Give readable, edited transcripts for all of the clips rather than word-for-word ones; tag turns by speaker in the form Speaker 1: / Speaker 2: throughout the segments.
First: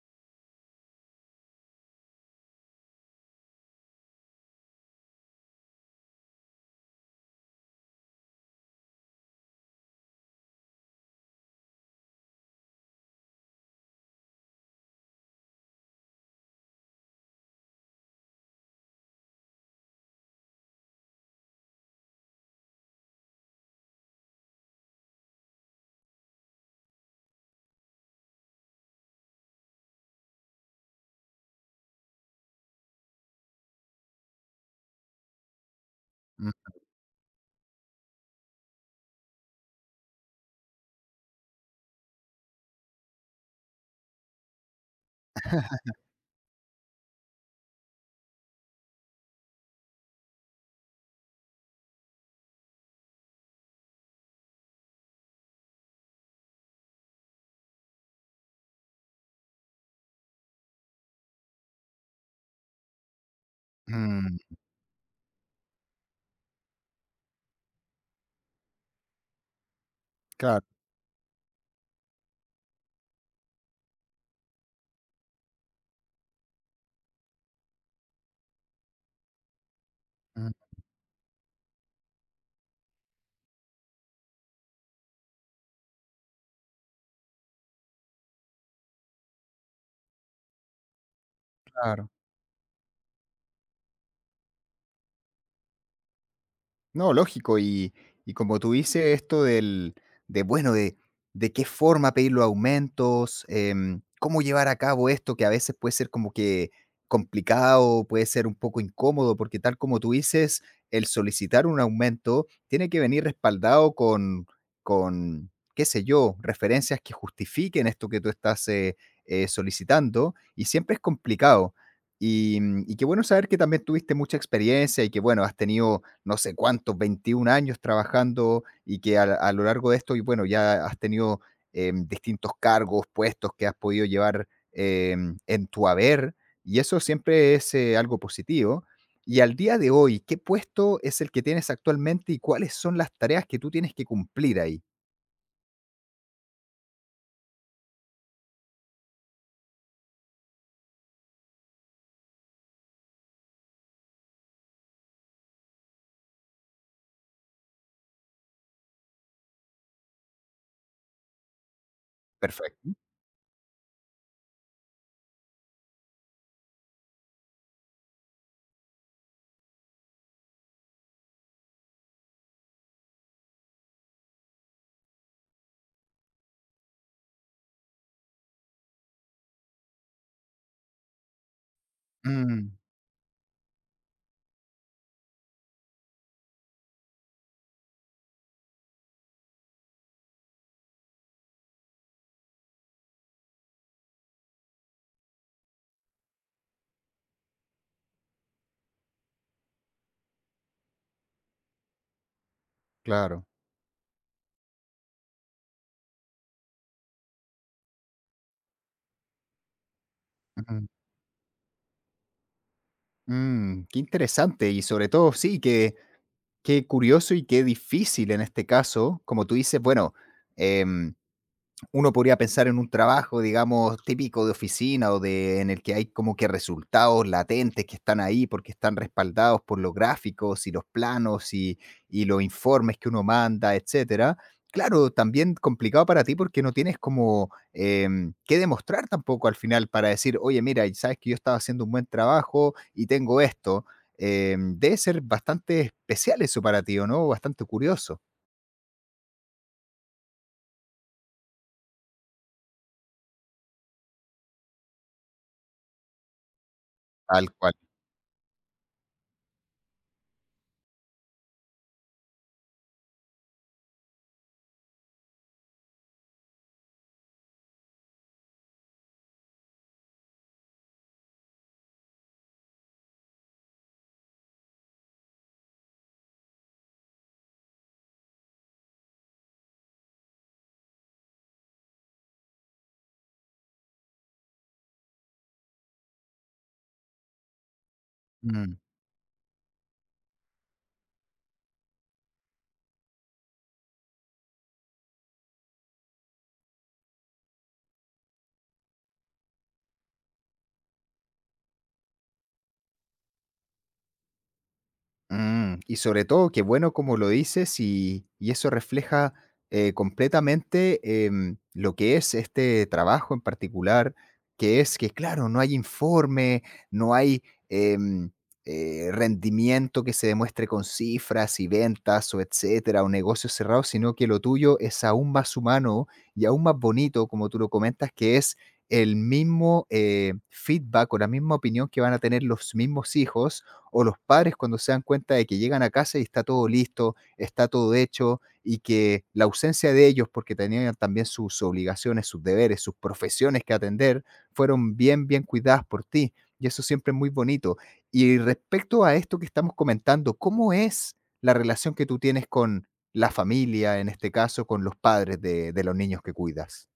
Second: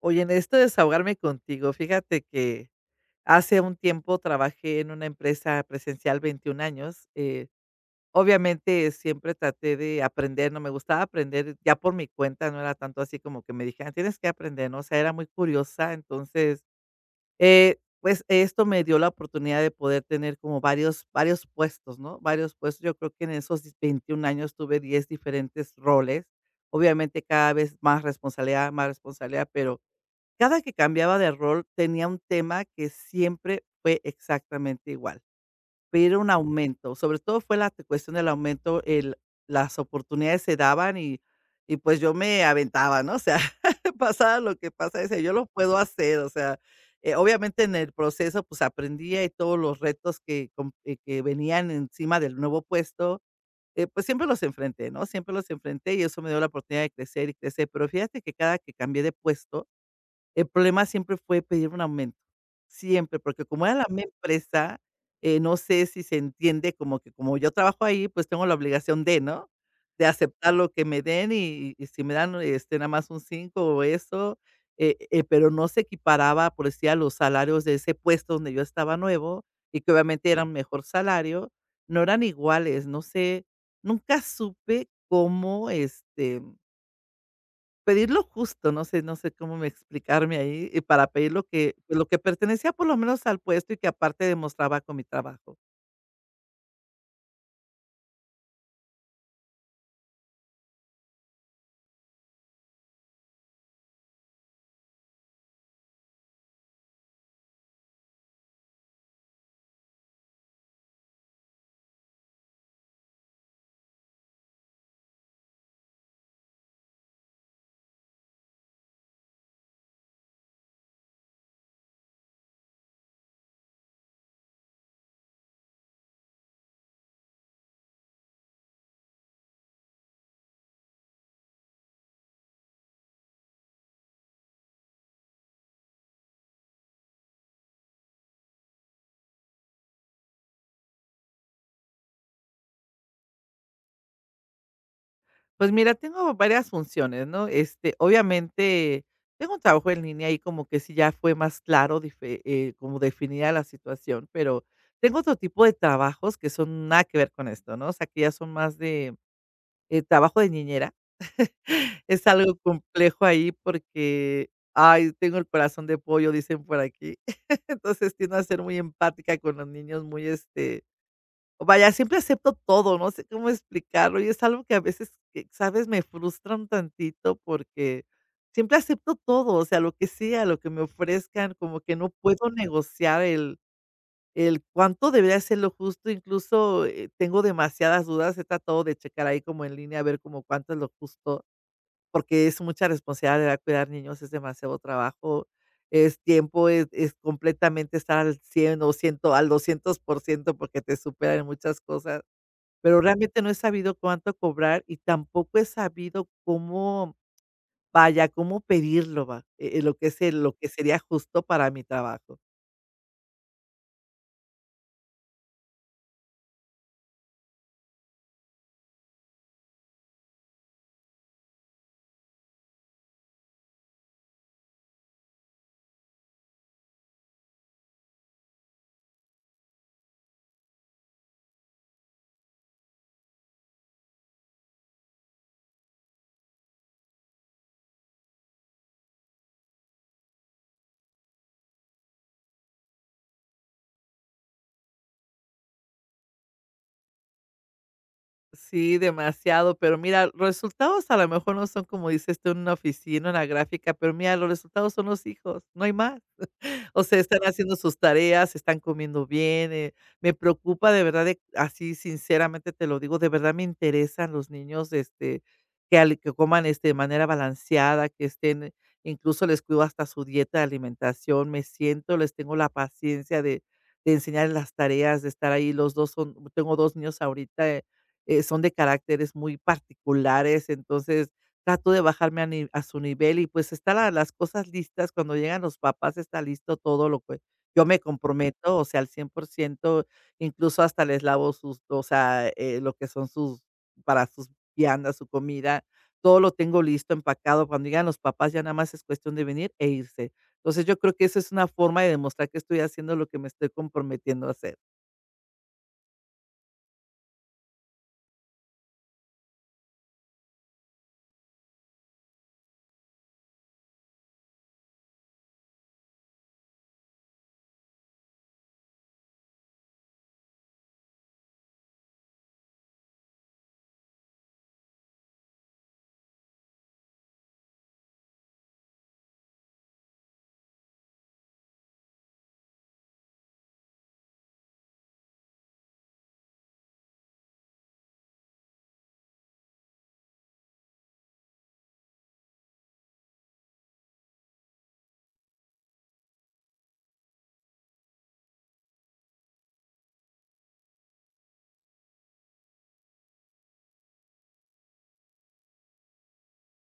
Speaker 1: Oye, en esto de desahogarme contigo, fíjate que hace un tiempo trabajé en una empresa presencial 21 años. Obviamente, siempre traté de aprender, no me gustaba aprender ya por mi cuenta, no era tanto así como que me dijeran: "Tienes que aprender", ¿no? O sea, era muy curiosa. Entonces, pues esto me dio la oportunidad de poder tener como varios, varios puestos, ¿no? Varios puestos. Yo creo que en esos 21 años tuve 10 diferentes roles. Obviamente, cada vez más responsabilidad, más responsabilidad. Pero cada que cambiaba de rol tenía un tema que siempre fue exactamente igual: pedir un aumento. Sobre todo fue la cuestión del aumento. El las oportunidades se daban, y pues yo me aventaba, ¿no? O sea, pasaba lo que pasa, decía: "Yo lo puedo hacer". O sea, obviamente, en el proceso, pues, aprendía y todos los retos que venían encima del nuevo puesto. Pues, siempre los enfrenté, ¿no? Siempre los enfrenté, y eso me dio la oportunidad de crecer y crecer. Pero fíjate que cada que cambié de puesto, el problema siempre fue pedir un aumento. Siempre, porque como era la misma
Speaker 2: Ujú,
Speaker 1: empresa, no sé si se entiende, como que como yo trabajo ahí, pues tengo la obligación de, ¿no? De aceptar
Speaker 2: claro,
Speaker 1: lo que me den, y si me dan, este, nada más un 5 o eso. Pero no se equiparaba, por decir, a los salarios de ese puesto donde yo estaba nuevo y que obviamente eran
Speaker 2: mm,
Speaker 1: mejor salario. No eran iguales. No sé, nunca supe cómo, este, pedir lo justo, no sé cómo me explicarme ahí, y para pedir lo que, pues, lo
Speaker 2: claro.
Speaker 1: que pertenecía por lo menos al puesto y que aparte demostraba con mi trabajo.
Speaker 2: No, lógico. Y como tú dices, esto del, de bueno, de qué forma pedir los aumentos, cómo llevar a cabo esto, que a veces puede ser como que complicado, puede ser un poco incómodo, porque tal como tú dices, el solicitar un aumento tiene que venir respaldado con qué sé yo, referencias que justifiquen esto que tú estás solicitando, y siempre es complicado. Y, mm, y qué bueno saber que también tuviste mucha experiencia y que, bueno, has tenido no sé cuántos, 21 años trabajando y que a lo largo de esto, y bueno, ya has tenido distintos cargos, puestos que has podido llevar en tu haber, y eso siempre es algo positivo. Y al día de hoy, ¿qué puesto es el que tienes actualmente y cuáles son las tareas que tú tienes que cumplir ahí?
Speaker 1: Pues mira, tengo varias funciones, ¿no? Este, obviamente, tengo un trabajo en línea y como que sí ya fue más claro, dife como definida la situación. Pero tengo otro tipo de trabajos que son nada que ver con esto, ¿no? O sea, que ya son más de, trabajo de niñera. Es algo
Speaker 2: Perfecto.
Speaker 1: complejo ahí porque, ay, tengo el corazón de pollo, dicen por aquí. Entonces tiendo a ser muy empática con los niños, muy, este, vaya, siempre acepto todo, no sé cómo explicarlo. Y es algo que a veces, ¿sabes?, me frustra un tantito, porque siempre acepto todo, o sea, lo que me ofrezcan. Como que no puedo
Speaker 2: Mm,
Speaker 1: negociar el cuánto debería ser lo justo. Incluso, tengo demasiadas dudas, he tratado de checar ahí como en línea a ver como cuánto es lo justo, porque es mucha responsabilidad cuidar niños, es demasiado trabajo, es tiempo, es completamente estar al 100 o 100 al 200%, porque te superan en muchas cosas. Pero realmente
Speaker 2: claro.
Speaker 1: no he sabido cuánto cobrar, y tampoco he sabido cómo, vaya, cómo pedirlo, va, lo que
Speaker 2: Ujú.
Speaker 1: sería justo para mi trabajo.
Speaker 2: Mm, qué interesante y sobre todo, sí, que qué curioso y qué difícil en este caso, como tú dices, bueno, em, uno podría pensar en un trabajo, digamos, típico de oficina o de en el que hay como que resultados latentes que están ahí porque están respaldados por los gráficos y los planos y los informes que uno manda, etcétera. Claro, también complicado para ti porque no tienes como que demostrar tampoco al final para decir, oye, mira, y sabes que yo estaba haciendo un buen trabajo y tengo esto. Debe ser bastante especial eso para ti, ¿o no? Bastante curioso.
Speaker 1: Sí, demasiado. Pero mira, los resultados a lo mejor no son como dices tú en una oficina, en la gráfica, pero mira, los resultados son los hijos, no hay más. O sea, están
Speaker 2: Tal cual.
Speaker 1: haciendo sus tareas, están comiendo bien, me preocupa de verdad, de así sinceramente te lo digo, de verdad me interesan los niños. Este, que al que coman, este, de manera balanceada, que estén, incluso les cuido hasta su dieta de alimentación. Me siento, les tengo la paciencia de enseñarles las tareas, de estar ahí. Los 2 son Tengo 2 niños ahorita. Son de caracteres muy particulares. Entonces, trato de bajarme a ni a su nivel y, pues, están la las cosas listas. Cuando llegan los papás está listo todo lo que yo me
Speaker 2: Mm.
Speaker 1: comprometo, o sea, al 100%. Incluso hasta les lavo sus, o sea, lo que son sus, para sus viandas, su comida, todo lo tengo listo, empacado. Cuando llegan los papás, ya nada más es cuestión de venir e irse. Entonces, yo creo que eso es una forma de demostrar que estoy haciendo lo que me estoy comprometiendo a hacer.
Speaker 2: Mm, y sobre todo, qué bueno como lo dices y eso refleja completamente lo que es este trabajo en particular, que es que, claro, no hay informe, no hay em, rendimiento que se demuestre con cifras y ventas o etcétera, o negocios cerrados, sino que lo tuyo es aún más humano y aún más bonito, como tú lo comentas, que es el mismo feedback o la misma opinión que van a tener los mismos hijos o los padres cuando se dan cuenta de que llegan a casa y está todo listo, está todo hecho y que la ausencia de ellos, porque tenían también sus obligaciones, sus deberes, sus profesiones que atender, fueron bien, bien cuidadas por ti. Y eso siempre es muy bonito. Y respecto a esto que estamos comentando, ¿cómo es la relación que tú tienes con la familia, en este caso, con los padres de los niños que cuidas?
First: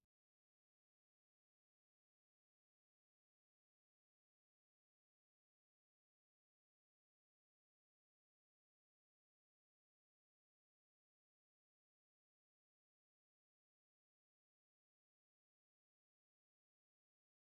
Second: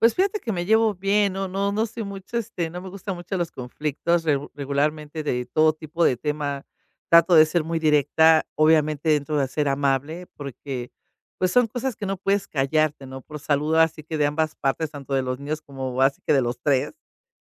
Speaker 1: Pues fíjate que me llevo bien. No soy mucho, este, no me gustan mucho los conflictos. Regularmente, de todo tipo de tema, trato de ser muy directa, obviamente dentro de ser amable, porque, pues, son cosas que no puedes callarte, ¿no? Por salud, así que de ambas partes, tanto de los niños como así que de los 3,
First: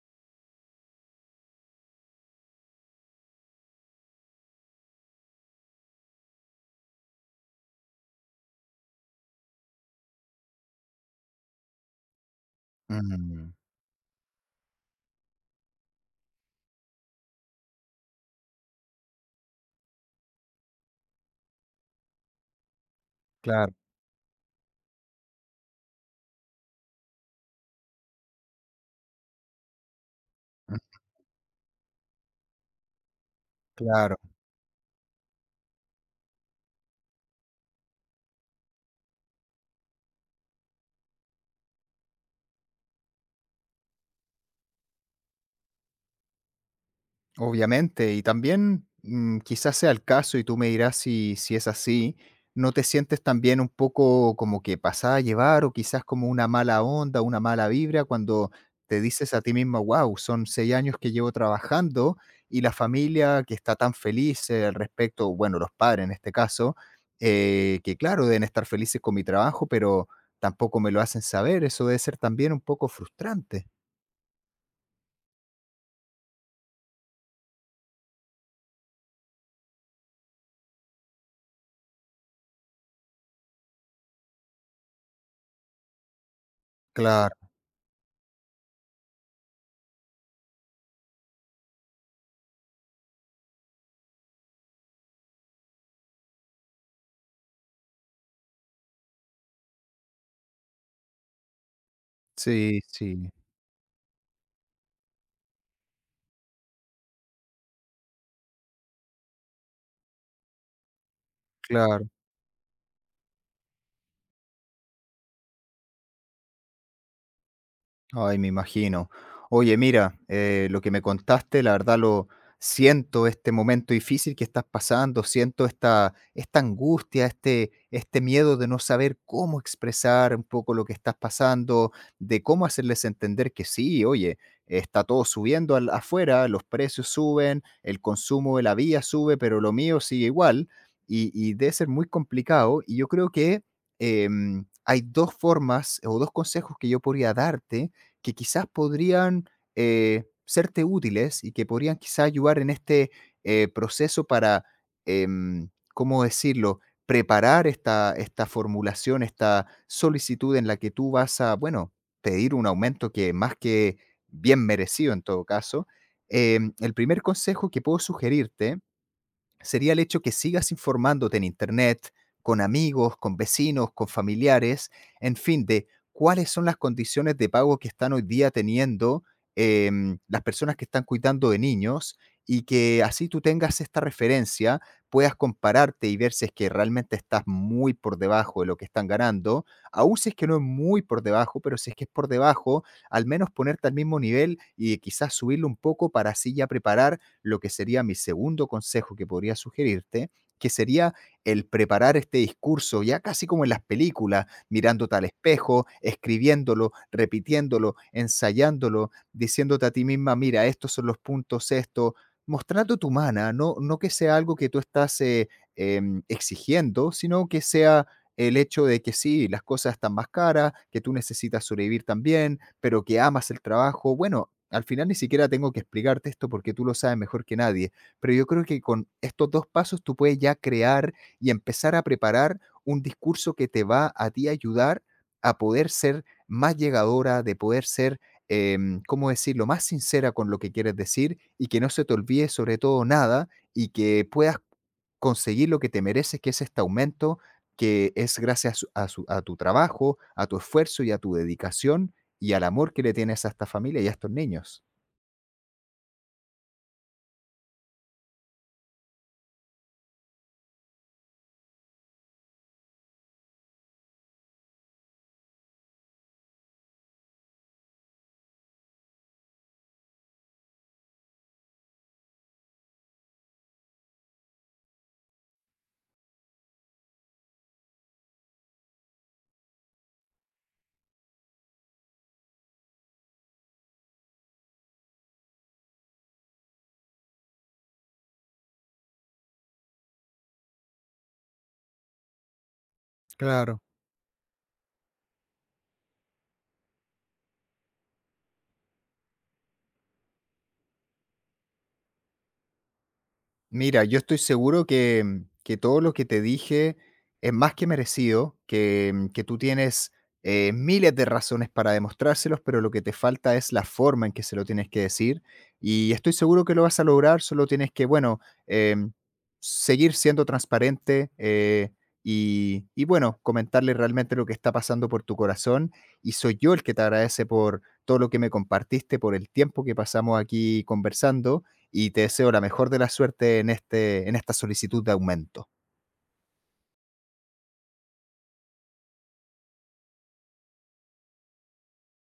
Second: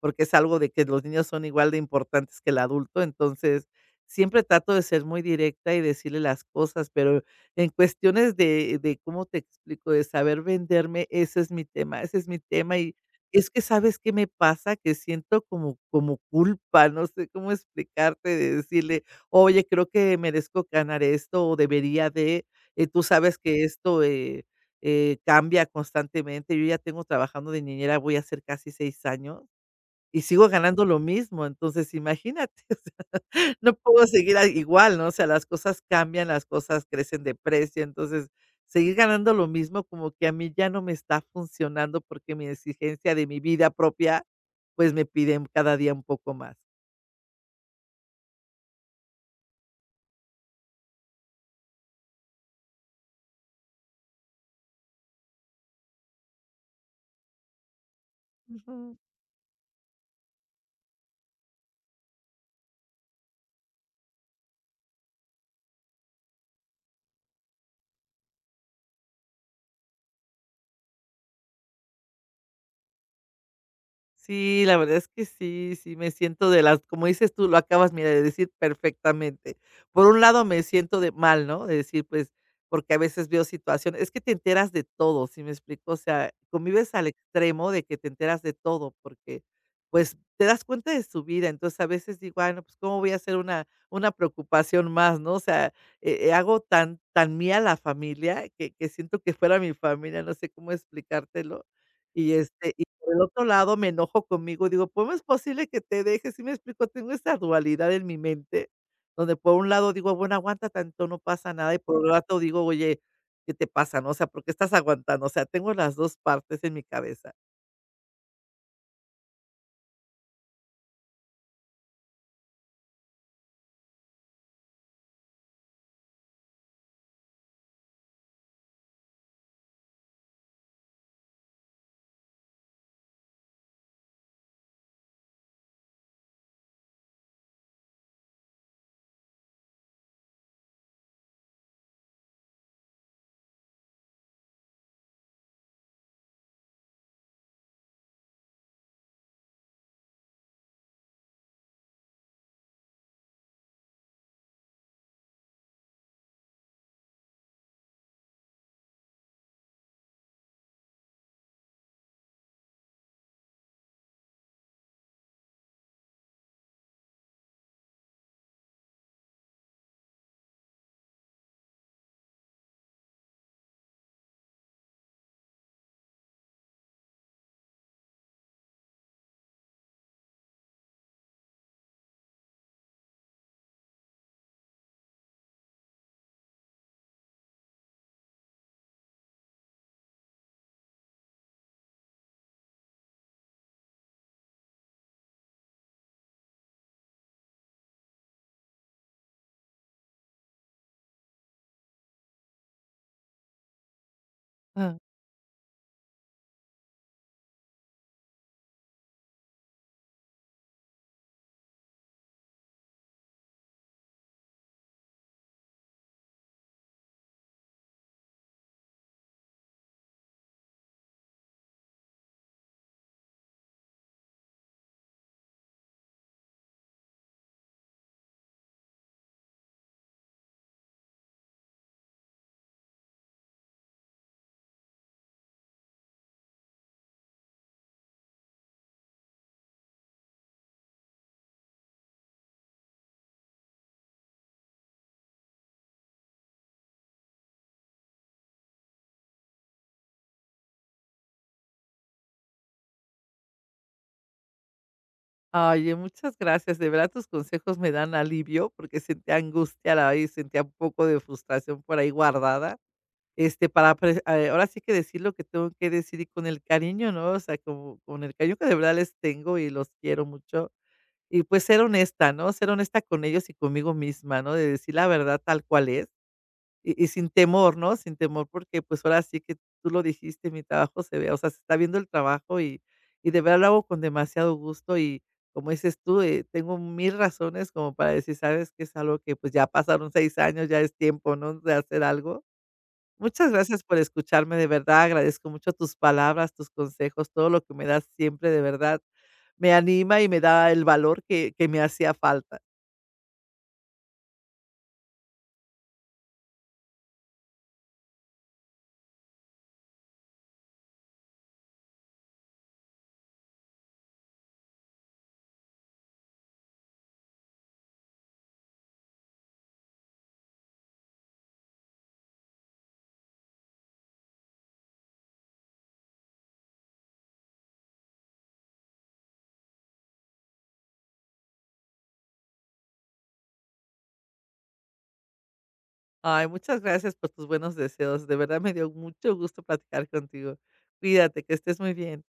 Speaker 1: porque es algo de que los niños son igual de importantes que el adulto. Entonces, siempre trato de ser muy directa y decirle las cosas. Pero en cuestiones de, ¿cómo te explico?, de saber venderme, ese es mi tema, ese es mi tema. Y es
Speaker 2: Mm,
Speaker 1: que, ¿sabes qué me pasa?, que siento como culpa, no sé cómo explicarte, de decirle: "Oye, creo que merezco ganar esto o debería de", tú sabes que
Speaker 2: claro,
Speaker 1: esto, cambia constantemente. Yo ya tengo trabajando de niñera, voy a hacer casi 6 años y sigo
Speaker 2: mm,
Speaker 1: ganando lo mismo, entonces imagínate. No puedo
Speaker 2: claro.
Speaker 1: seguir a igual, ¿no? O sea, las cosas cambian, las cosas crecen de precio. Entonces, seguir ganando lo mismo como que a mí ya no me está funcionando, porque mi exigencia de mi vida propia, pues, me piden cada día un poco más.
Speaker 2: Obviamente, y también mm, quizás sea el caso y tú me dirás si es así, ¿no te sientes también un poco como que pasada a llevar o quizás como una mala onda, una mala vibra cuando
Speaker 1: Ujú.
Speaker 2: te dices a ti misma, wow, son 6 años que llevo trabajando y la familia que está tan feliz al respecto, bueno, los padres en este caso, que claro, deben estar felices con mi trabajo, pero tampoco me lo hacen saber, eso debe ser también un poco frustrante.
Speaker 1: Sí, la verdad es que sí, sí, me siento de las como dices tú, lo acabas, mira, de decir perfectamente. Por un lado, me siento de mal, ¿no? De decir, pues, porque a veces veo situaciones, es que te enteras de todo, ¿sí me explico? O sea, convives al
Speaker 2: Claro,
Speaker 1: extremo de que te enteras de todo, porque, pues, te das cuenta de su vida. Entonces, a veces digo: "Ay, no, pues, ¿cómo voy a hacer una preocupación más?", ¿no? O sea, hago tan mía la familia que siento que fuera mi familia, no sé cómo explicártelo. Y, este,
Speaker 2: sí,
Speaker 1: por el
Speaker 2: sí,
Speaker 1: otro lado, me enojo conmigo, digo: "Pues, ¿cómo es posible que te dejes?", ¿sí me explico? Tengo esta dualidad en mi mente, donde por un lado digo: "Bueno, aguanta tanto, no pasa nada", y por
Speaker 2: claro.
Speaker 1: otro lado digo: "Oye, ¿qué te pasa, no? O sea, ¿por qué estás aguantando?". O sea, tengo las 2 partes en mi cabeza.
Speaker 2: Ay, me imagino. Oye, mira, lo que me contaste, la verdad lo siento este momento difícil que estás pasando, siento esta angustia, este miedo de no saber cómo expresar un poco lo que estás pasando, de cómo hacerles entender que sí, oye, está todo subiendo al- afuera, los precios suben, el consumo de la vía sube, pero lo mío sigue igual y debe ser muy complicado. Y yo creo que hay 2 formas o 2 consejos que yo podría darte que quizás podrían serte útiles y que podrían quizás ayudar en este proceso para, ¿cómo decirlo?, preparar esta formulación, esta solicitud en la que tú vas a, bueno, pedir un aumento que más que bien merecido en todo caso. El primer consejo que puedo sugerirte sería el hecho que sigas informándote en Internet, con amigos, con vecinos, con familiares, en fin, de cuáles son las condiciones de pago que están hoy día teniendo las personas que están cuidando de niños y que así tú tengas esta referencia, puedas compararte y ver si es que realmente estás muy por debajo de lo que están ganando, aún si es que no es muy por debajo, pero si es que es por debajo, al menos ponerte al mismo nivel y quizás subirlo un poco para así ya preparar lo que sería mi segundo consejo que podría sugerirte, que sería el preparar este discurso, ya casi como en las películas,
Speaker 1: Ah.
Speaker 2: mirándote al espejo, escribiéndolo, repitiéndolo, ensayándolo, diciéndote a ti misma, mira, estos son los puntos, esto, mostrando tu mana, no, no que sea algo que tú estás exigiendo, sino que sea el hecho de que sí, las cosas están más caras, que tú necesitas sobrevivir también, pero que amas el trabajo. Bueno, al final ni siquiera tengo que explicarte esto porque tú lo sabes mejor que nadie, pero yo creo que con estos 2 pasos tú puedes ya crear y empezar a preparar un discurso que te va a ti ayudar a poder ser más llegadora, de poder ser, ¿cómo decirlo?, más sincera con lo que quieres decir y que no se te olvide, sobre todo, nada y que puedas conseguir lo que te mereces, que es este aumento, que es gracias a su a tu trabajo, a tu esfuerzo y a tu dedicación, y al amor que le tienes a esta familia y a estos niños.
Speaker 1: Oye, muchas gracias, de verdad tus consejos me dan alivio, porque sentía angustia a la vez, sentía un poco de frustración por ahí guardada, este, para pre ahora sí que decir lo que tengo que decir y con el cariño, ¿no? O sea, como con el cariño que de verdad les tengo y los quiero mucho. Y pues ser honesta, ¿no? Ser honesta con ellos y conmigo misma, ¿no? De decir la verdad tal cual es, y sin temor, ¿no? Sin temor, porque pues ahora sí que tú lo dijiste, mi trabajo se ve, o sea, se está viendo el trabajo, y de verdad lo hago con demasiado gusto. Y como dices tú, tengo 1000 razones como para decir: sabes que es algo que, pues, ya pasaron 6 años, ya es tiempo, ¿no? De hacer algo. Muchas
Speaker 2: Claro.
Speaker 1: gracias por escucharme, de verdad, agradezco mucho tus palabras, tus consejos, todo lo que me das siempre, de verdad, me anima y me da el valor que me hacía falta.
Speaker 2: Mira, yo estoy seguro que, mm, que todo lo que te dije es más que merecido, que, mm, que tú tienes miles de razones para demostrárselos, pero lo que te falta es la forma en que se lo tienes que decir. Y estoy seguro que lo vas a lograr, solo tienes que, bueno, em, seguir siendo transparente y, bueno, comentarle realmente lo que está pasando por tu corazón. Y soy yo el que te agradece por todo lo que me compartiste, por el tiempo que pasamos aquí conversando y te deseo la mejor de la suerte en, este, en esta solicitud de aumento.
Speaker 1: Ay, muchas gracias por tus buenos deseos, de verdad me dio mucho gusto platicar contigo. Cuídate, que estés muy bien.